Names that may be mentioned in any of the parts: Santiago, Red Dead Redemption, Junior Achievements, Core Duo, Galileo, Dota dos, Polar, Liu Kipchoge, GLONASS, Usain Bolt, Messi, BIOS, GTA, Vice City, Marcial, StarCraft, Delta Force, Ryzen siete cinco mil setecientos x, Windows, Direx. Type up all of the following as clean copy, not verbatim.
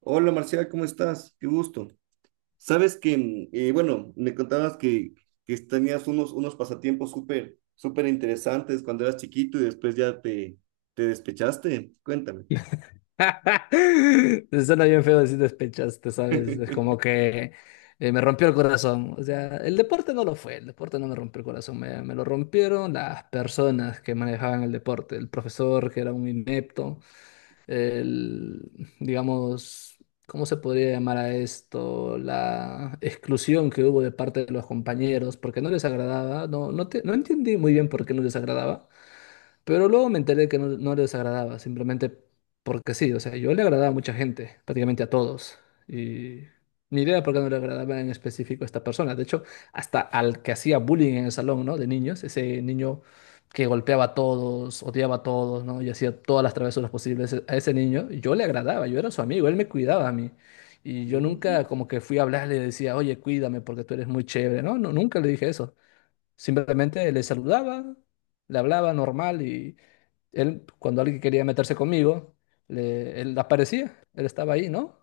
Hola Marcial, ¿cómo estás? Qué gusto. Sabes que, bueno, me contabas que tenías unos pasatiempos súper, súper interesantes cuando eras chiquito y después ya te despechaste. Cuéntame. Suena bien feo decir despechaste, ¿sabes? Es como que me rompió el corazón. O sea, el deporte no lo fue, el deporte no me rompió el corazón, me lo rompieron las personas que manejaban el deporte, el profesor que era un inepto, el, digamos, ¿cómo se podría llamar a esto? La exclusión que hubo de parte de los compañeros porque no les agradaba, no, no, no entendí muy bien por qué no les agradaba, pero luego me enteré que no les agradaba, simplemente porque sí, o sea, yo le agradaba a mucha gente, prácticamente a todos. Y ni idea por qué no le agradaba en específico a esta persona. De hecho, hasta al que hacía bullying en el salón, ¿no? De niños, ese niño que golpeaba a todos, odiaba a todos, ¿no? Y hacía todas las travesuras posibles, e, a ese niño, yo le agradaba, yo era su amigo, él me cuidaba a mí. Y yo nunca Mm, como que fui a hablarle y le decía, oye, cuídame porque tú eres muy chévere, ¿no? No, nunca le dije eso. Simplemente le saludaba, le hablaba normal y, él, cuando alguien quería meterse conmigo, él aparecía, él estaba ahí, ¿no?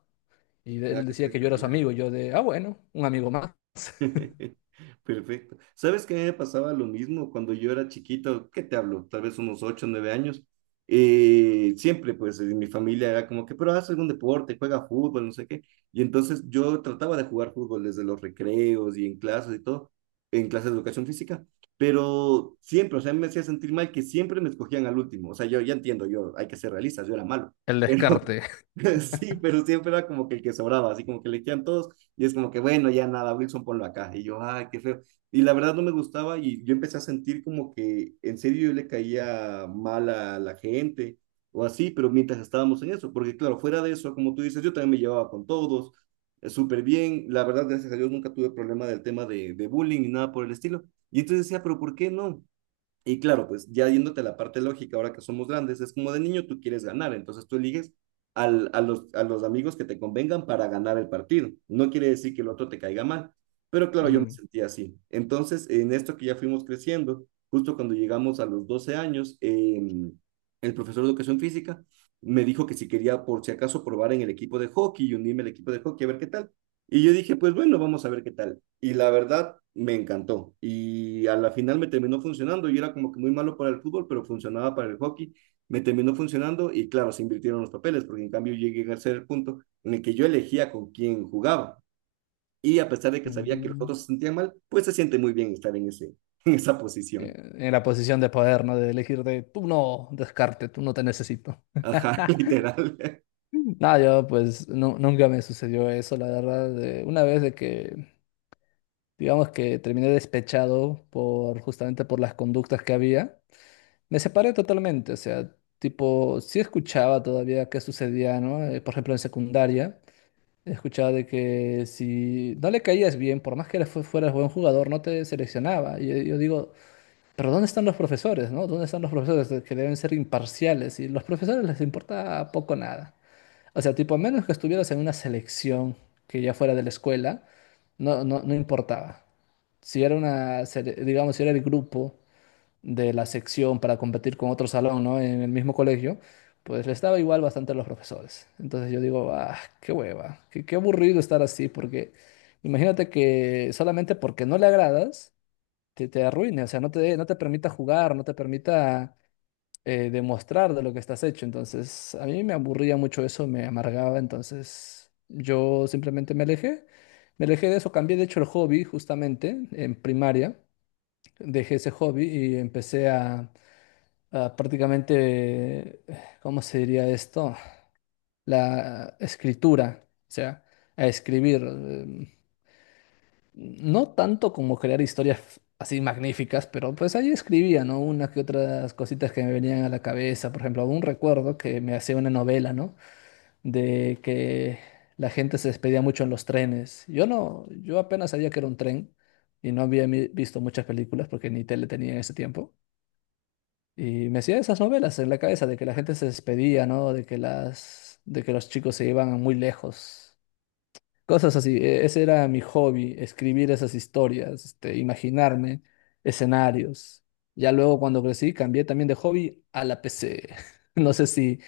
Y ah, él qué decía que yo era su espectacular. amigo, yo de, ah, bueno, un amigo más. Perfecto. ¿Sabes que me pasaba lo mismo cuando yo era chiquito? ¿Qué te hablo? Tal vez unos 8 9 años. Siempre, pues, en mi familia era como que, pero haz algún deporte, juega fútbol, no sé qué. Y entonces yo trataba de jugar fútbol desde los recreos y en clases y todo, en clases de educación física, pero siempre, o sea, me hacía sentir mal que siempre me escogían al último. O sea, yo ya entiendo, yo hay que ser realistas, yo era malo, El pero descarte. sí, pero siempre era como que el que sobraba, así como que le quedan todos y es como que, bueno, ya nada, Wilson, ponlo acá. Y yo, ay, qué feo. Y la verdad no me gustaba y yo empecé a sentir como que en serio yo le caía mal a la gente o así, pero mientras estábamos en eso, porque claro, fuera de eso, como tú dices, yo también me llevaba con todos, súper bien, la verdad, gracias a Dios nunca tuve problema del tema de bullying ni nada por el estilo. Y entonces decía, pero ¿por qué no? Y claro, pues ya yéndote a la parte lógica, ahora que somos grandes, es como de niño tú quieres ganar, entonces tú eliges a los amigos que te convengan para ganar el partido. No quiere decir que el otro te caiga mal, pero claro, yo me Mm, sentía así. Entonces, en esto que ya fuimos creciendo, justo cuando llegamos a los 12 años, el profesor de educación física me dijo que si quería, por si acaso, probar en el equipo de hockey y unirme al equipo de hockey a ver qué tal. Y yo dije, pues bueno, vamos a ver qué tal y la verdad me encantó. Y a la final me terminó funcionando. Yo era como que muy malo para el fútbol, pero funcionaba para el hockey. Me terminó funcionando y claro, se invirtieron los papeles, porque en cambio llegué a ser el punto en el que yo elegía con quién jugaba. Y a pesar de que sabía que los mm. otros se sentían mal, pues se siente muy bien estar en esa Eh, posición. en la posición de poder, ¿no? De elegir de, tú no, descarte, tú no te necesito. Ajá, literal. Nada, yo pues nunca me sucedió eso, la verdad. Una vez de que, digamos que terminé despechado por justamente por las conductas que había. Me separé totalmente, o sea, tipo, sí escuchaba todavía qué sucedía, ¿no? Por ejemplo, en secundaria, escuchaba de que si no le caías bien, por más que le fueras buen jugador, no te seleccionaba. Y yo digo, pero ¿dónde están los profesores, no? ¿Dónde están los profesores que deben ser imparciales? Y los profesores les importa poco nada. O sea, tipo, a menos que estuvieras en una selección que ya fuera de la escuela, no, no, no importaba. Si era una, digamos, si era el grupo de la sección para competir con otro salón, ¿no? En el mismo colegio, pues le estaba igual bastante a los profesores. Entonces yo digo, ah, qué hueva, qué aburrido estar así, porque imagínate que solamente porque no le agradas, te arruine, o sea, no te permita jugar, no te permita demostrar de lo que estás hecho. Entonces a mí me aburría mucho eso, me amargaba, entonces yo simplemente me alejé. Me alejé de eso, cambié de hecho el hobby justamente en primaria, dejé ese hobby y empecé a, ah, prácticamente, ¿cómo se diría esto? La escritura, o sea, a escribir. No tanto como crear historias así magníficas, pero pues ahí escribía, ¿no? Unas que otras cositas que me venían a la cabeza. Por ejemplo, un recuerdo que me hacía una novela, ¿no? De que la gente se despedía mucho en los trenes. Yo no, yo apenas sabía que era un tren y no había visto muchas películas porque ni tele tenía en ese tiempo. Y me hacía esas novelas en la cabeza de que la gente se despedía, ¿no? De que los chicos se iban muy lejos. Cosas así. Ese era mi hobby, escribir esas historias, este, imaginarme escenarios. Ya luego cuando crecí cambié también de hobby a la PC. No sé si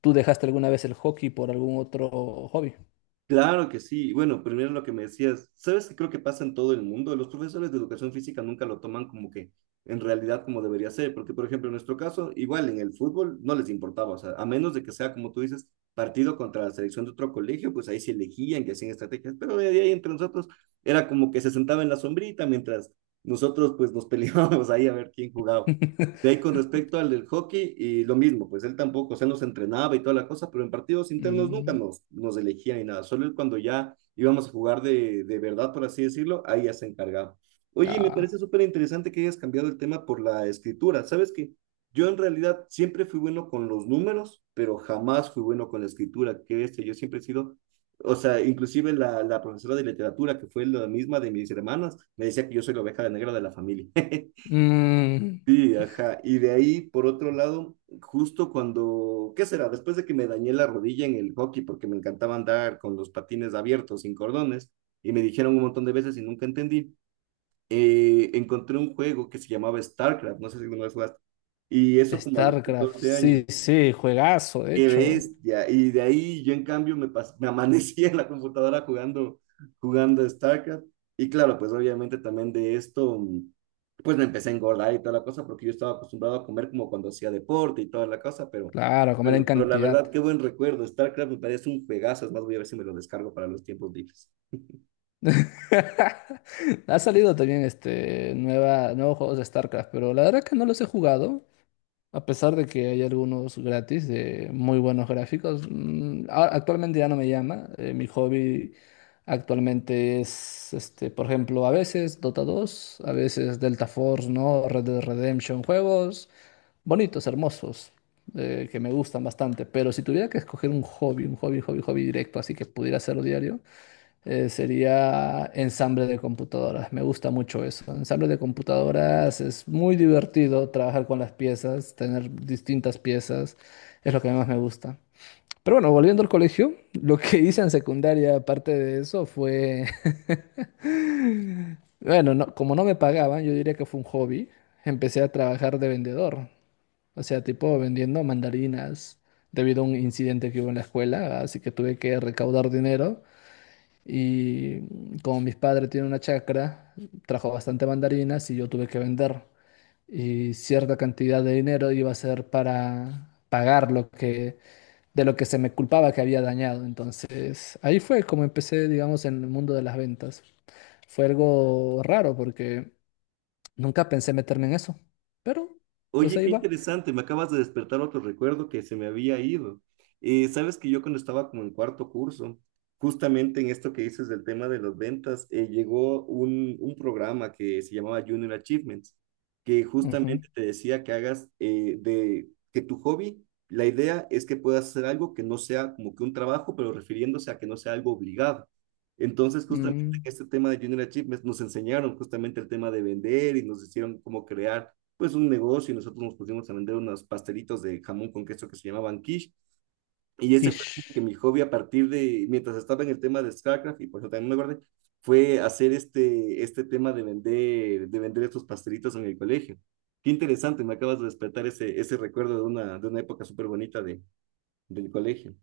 tú dejaste alguna vez el hockey por algún otro hobby. Claro que sí. Bueno, primero lo que me decías, ¿sabes qué creo que pasa en todo el mundo? Los profesores de educación física nunca lo toman como que en realidad como debería ser, porque por ejemplo en nuestro caso, igual en el fútbol no les importaba, o sea, a menos de que sea como tú dices, partido contra la selección de otro colegio, pues ahí se elegían que hacían estrategias, pero de ahí entre nosotros era como que se sentaba en la sombrita mientras nosotros pues nos peleábamos ahí a ver quién jugaba. De ahí con respecto al del hockey, y lo mismo, pues él tampoco, o sea, nos entrenaba y toda la cosa, pero en partidos internos nunca Mm, nos elegía ni nada, solo él cuando ya íbamos a jugar de verdad, por así decirlo, ahí ya se encargaba. Oye, me ah. parece súper interesante que hayas cambiado el tema por la escritura. Sabes que yo en realidad siempre fui bueno con los números, pero jamás fui bueno con la escritura, que este, yo siempre he sido, o sea, inclusive la profesora de literatura, que fue la misma de mis hermanas, me decía que yo soy la oveja negra de la familia. Mm, Sí, ajá. Y de ahí, por otro lado, justo cuando, ¿qué será? Después de que me dañé la rodilla en el hockey, porque me encantaba andar con los patines abiertos, sin cordones, y me dijeron un montón de veces y nunca entendí, encontré un juego que se llamaba StarCraft, no sé si alguna vez jugaste, y eso como a los StarCraft, 14 años. sí, sí, juegazo, de Qué hecho. bestia. Y de ahí yo en cambio me amanecía en la computadora jugando, StarCraft. Y claro, pues obviamente también de esto, pues me empecé a engordar y toda la cosa, porque yo estaba acostumbrado a comer como cuando hacía deporte y toda la cosa, pero Claro, comer en bueno, pero la cantidad. verdad, qué buen recuerdo. StarCraft me parece un juegazo, es más, voy a ver si me lo descargo para los tiempos libres. Ha salido también este nueva, nuevos juegos de StarCraft, pero la verdad que no los he jugado, a pesar de que hay algunos gratis de muy buenos gráficos. Mm, actualmente ya no me llama. Mi hobby actualmente es este, por ejemplo, a veces Dota 2, a veces Delta Force, ¿no? Red Dead Redemption, juegos bonitos, hermosos, que me gustan bastante. Pero si tuviera que escoger un hobby, hobby, hobby directo, así que pudiera hacerlo diario, sería ensamble de computadoras. Me gusta mucho eso. Ensamble de computadoras es muy divertido, trabajar con las piezas, tener distintas piezas. Es lo que más me gusta. Pero bueno, volviendo al colegio, lo que hice en secundaria, aparte de eso, fue... Bueno, como no me pagaban, yo diría que fue un hobby. Empecé a trabajar de vendedor. O sea, tipo vendiendo mandarinas debido a un incidente que hubo en la escuela, así que tuve que recaudar dinero. Y como mis padres tienen una chacra, trajo bastante mandarinas y yo tuve que vender. Y cierta cantidad de dinero iba a ser para pagar lo que, de lo que se me culpaba que había dañado. Entonces, ahí fue como empecé, digamos, en el mundo de las ventas. Fue algo raro porque nunca pensé meterme en eso. Pero, pues Oye, ahí qué va. interesante, me acabas de despertar otro recuerdo que se me había ido. Sabes que yo cuando estaba como en cuarto curso, justamente en esto que dices del tema de las ventas, llegó un programa que se llamaba Junior Achievements, que Ujú. justamente te decía que hagas, de que tu hobby, la idea es que puedas hacer algo que no sea como que un trabajo, pero refiriéndose a que no sea algo obligado. Entonces, justamente en Mm, este tema de Junior Achievements nos enseñaron justamente el tema de vender y nos hicieron como crear pues un negocio y nosotros nos pusimos a vender unos pastelitos de jamón con queso que se llamaban quiche. Y ese fue como que quiche. mi hobby a partir de, mientras estaba en el tema de StarCraft, y por eso también me guardé, fue hacer este tema de vender estos pastelitos en el colegio. Qué interesante, me acabas de despertar ese recuerdo de una época súper bonita del colegio.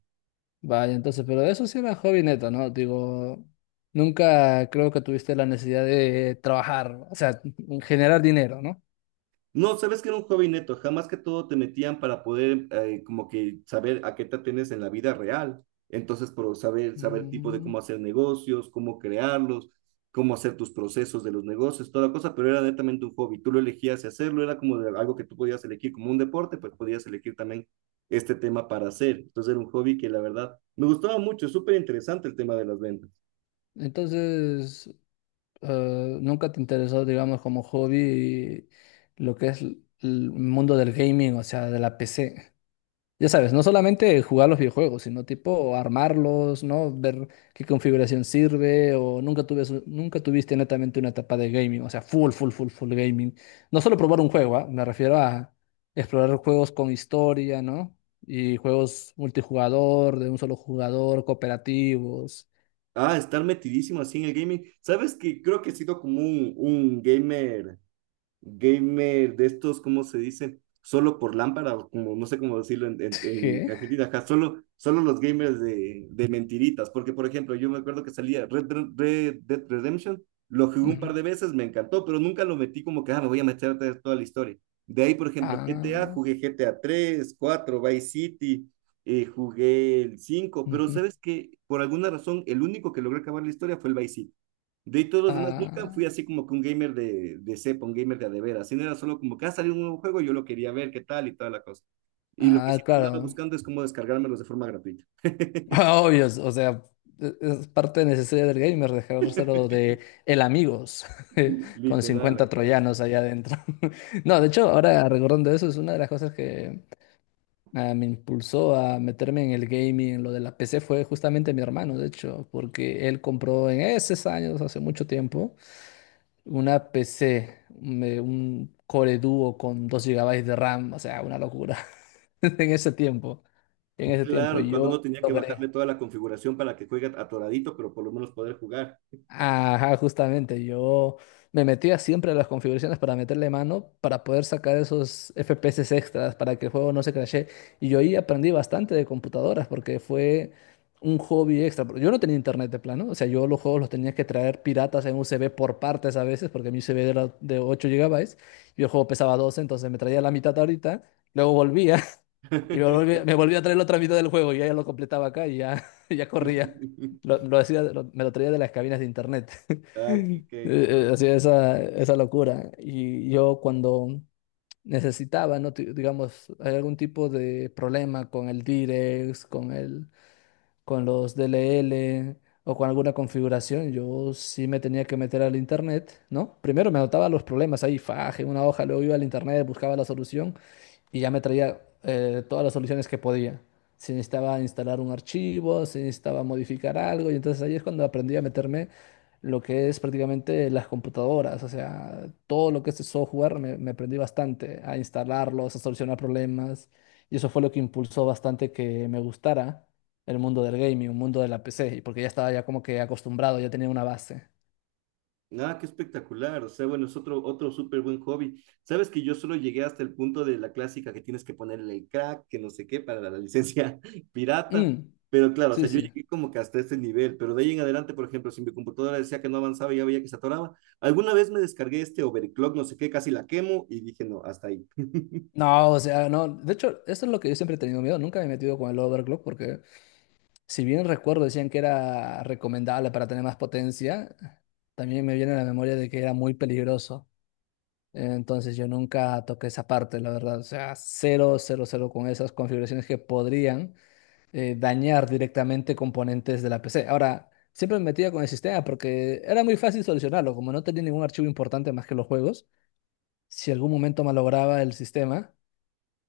Vaya, entonces, pero eso sí era hobby neto, ¿no? Digo, nunca creo que tuviste la necesidad de trabajar, o sea, generar dinero, ¿no? No, sabes que era un hobby neto, jamás que todo te metían para poder como que saber a qué te atienes en la vida real. Entonces, por saber tipo de Ujú. cómo hacer negocios, cómo crearlos, cómo hacer tus procesos de los negocios, toda la cosa, pero era netamente un hobby. Tú lo elegías y hacerlo, era como de algo que tú podías elegir como un deporte, pues podías elegir también este tema para hacer. Entonces era un hobby que la verdad me gustaba mucho, súper interesante el tema de las ventas. Entonces, nunca te interesó, digamos, como hobby lo que es el mundo del gaming, o sea, de la PC. Ya sabes, no solamente jugar los videojuegos, sino tipo armarlos, ¿no? Ver qué configuración sirve. O nunca tuve, su- nunca tuviste netamente una etapa de gaming, o sea, full, full, full, full gaming. No solo probar un juego, ¿ah? Me refiero a explorar juegos con historia, ¿no? Y juegos multijugador, de un solo jugador, cooperativos. Ah, estar metidísimo así en el gaming. Sabes que creo que he sido como un gamer gamer de estos, ¿cómo se dice? Solo por lámpara, o como no sé cómo decirlo en, en, en ¿Qué? Argentina, ajá, solo los gamers de mentiritas, porque por ejemplo, yo me acuerdo que salía Red Dead Redemption, lo jugué un Ujú. par de veces, me encantó, pero nunca lo metí como que, ah, me voy a meter a ver toda la historia. De ahí, por ejemplo, GTA, Ah, jugué GTA 3, 4, Vice City, jugué el cinco, pero ujú. sabes que por alguna razón el único que logró acabar la historia fue el Vice City. De todos los demás, nunca Ah, fui así como que un gamer de cepa, un gamer de a de veras, sino era solo como que ha salido un nuevo juego, yo lo quería ver, qué tal y toda la cosa. Y lo que ah, siempre andaba claro. buscando es cómo descargármelos de forma gratuita. Ah, obvio, o sea, es parte necesaria del gamer dejárselo de el amigos con Literal. 50 Ajá. Claro, troyanos allá adentro. No, de hecho, ahora recordando eso, es una de las cosas que ah, me impulsó a meterme en el gaming, en lo de la PC, fue justamente mi hermano, de hecho, porque él compró en esos años, hace mucho tiempo, una PC, un Core Duo con 2 GB de RAM, o sea, una locura en ese tiempo. En ese tiempo, claro, cuando uno yo tenía que logré. bajarle toda la configuración para que juegue atoradito, pero por lo menos poder jugar. Ajá, justamente, yo me metía siempre a las configuraciones para meterle mano, para poder sacar esos FPS extras, para que el juego no se crashe. Y yo ahí aprendí bastante de computadoras, porque fue un hobby extra. Pero yo no tenía internet de plano, o sea, yo los juegos los tenía que traer piratas en USB por partes a veces, porque mi USB era de 8 GB y el juego pesaba 12, entonces me traía la mitad ahorita, luego volvía y me volvía a traer la otra mitad del juego y ya, ya lo completaba acá y ya, ya corría. Lo me lo traía de las cabinas de internet, Ah, qué, qué, qué loco. Hacía esa, esa locura. Y yo cuando necesitaba, ¿no? Digamos, hay algún tipo de problema con el Direx, con el, con los D L L o con alguna configuración, yo sí me tenía que meter al internet, ¿no? Primero me anotaba los problemas ahí, faje, una hoja, luego iba al internet, buscaba la solución y ya me traía todas las soluciones que podía. Si necesitaba instalar un archivo, si necesitaba modificar algo, y entonces ahí es cuando aprendí a meterme lo que es prácticamente las computadoras, o sea, todo lo que es el software, me aprendí bastante a instalarlos, a solucionar problemas, y eso fue lo que impulsó bastante que me gustara el mundo del gaming, un mundo de la PC, y porque ya estaba ya como que acostumbrado, ya tenía una base. Ah, qué espectacular. O sea, bueno, es otro súper buen hobby. Sabes que yo solo llegué hasta el punto de la clásica que tienes que ponerle el crack, que no sé qué, para la licencia pirata. Mm, Pero claro, o sea, sí, yo sí. llegué como que hasta este nivel. Pero de ahí en adelante, por ejemplo, si mi computadora decía que no avanzaba y ya veía que se atoraba, alguna vez me descargué este overclock, no sé qué, casi la quemo y dije, no, hasta ahí. No, o sea, no. De hecho, eso es lo que yo siempre he tenido miedo. Nunca me he metido con el overclock porque, si bien recuerdo, decían que era recomendable para tener más potencia, también me viene a la memoria de que era muy peligroso. Entonces yo nunca toqué esa parte, la verdad. O sea, cero, cero, cero con esas configuraciones que podrían dañar directamente componentes de la PC. Ahora, siempre me metía con el sistema porque era muy fácil solucionarlo, como no tenía ningún archivo importante más que los juegos. Si algún momento malograba el sistema,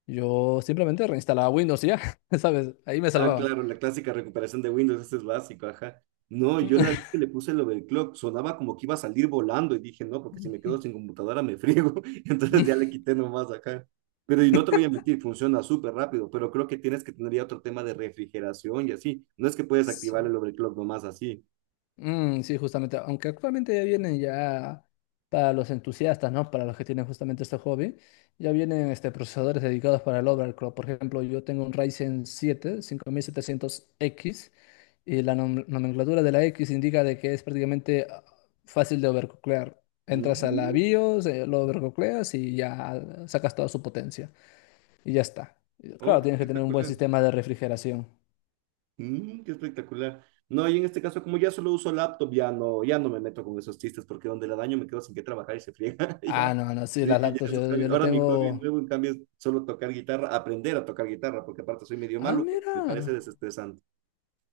yo simplemente reinstalaba Windows y ya, ¿sabes? Ahí me Ah, salvaba. claro, la clásica recuperación de Windows, ese es básico, ajá. No, yo la vez que le puse el overclock sonaba como que iba a salir volando y dije, no, porque si me quedo sin computadora me friego. Entonces ya le quité nomás acá. Pero y no te voy a mentir, funciona súper rápido, pero creo que tienes que tener ya otro tema de refrigeración y así. No es que puedes Sí. activar el overclock nomás así. Mm, sí, justamente, aunque actualmente ya vienen ya para los entusiastas, ¿no? Para los que tienen justamente este hobby, ya vienen este, procesadores dedicados para el overclock. Por ejemplo, yo tengo un Ryzen 7 5700X. Y la nomenclatura de la X indica de que es prácticamente ah, fácil de overclockear. Entras a la Mm, BIOS, lo overclockeas y ya ah, sacas toda su potencia. Y ya está. Y Oh, claro, qué tienes que tener un buen espectacular. sistema de refrigeración. Qué espectacular. No, y en este caso, como ya solo uso laptop, ya no me meto con esos chistes porque donde la daño me quedo sin qué trabajar y se friega. Ah, Ya, no, no, sí, sí, las ya laptops esos yo, yo hobbies. le Ahora mi hobby tengo... nuevo, en cambio, es solo tocar guitarra, aprender a tocar guitarra, porque aparte soy medio Ah, malo, pero me mira. parece desestresante.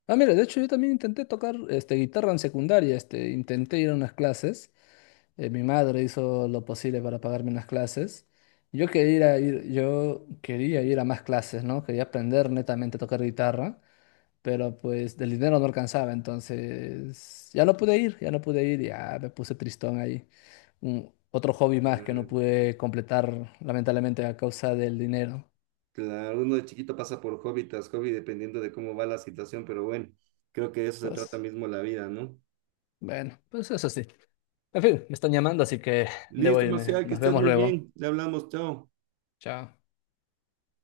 Ah, mira, de hecho yo también intenté tocar este, guitarra en secundaria. Este, intenté ir a unas clases. Mi madre hizo lo posible para pagarme unas clases. Yo quería ir, yo quería ir a más clases, ¿no? Quería aprender netamente a tocar guitarra, pero pues del dinero no alcanzaba, entonces ya no pude ir, ya me puse tristón ahí. Otro hobby más que no Mm, pude completar, lamentablemente, a causa del dinero. claro, uno de chiquito pasa por hobby tras hobby dependiendo de cómo va la situación, pero bueno, creo que de eso se trata Pues mismo la vida, ¿no? bueno, pues eso sí. En fin, me están llamando, así que debo Listo, irme. Marcial, que Nos estés vemos muy luego. bien. Le hablamos, chao. Chao.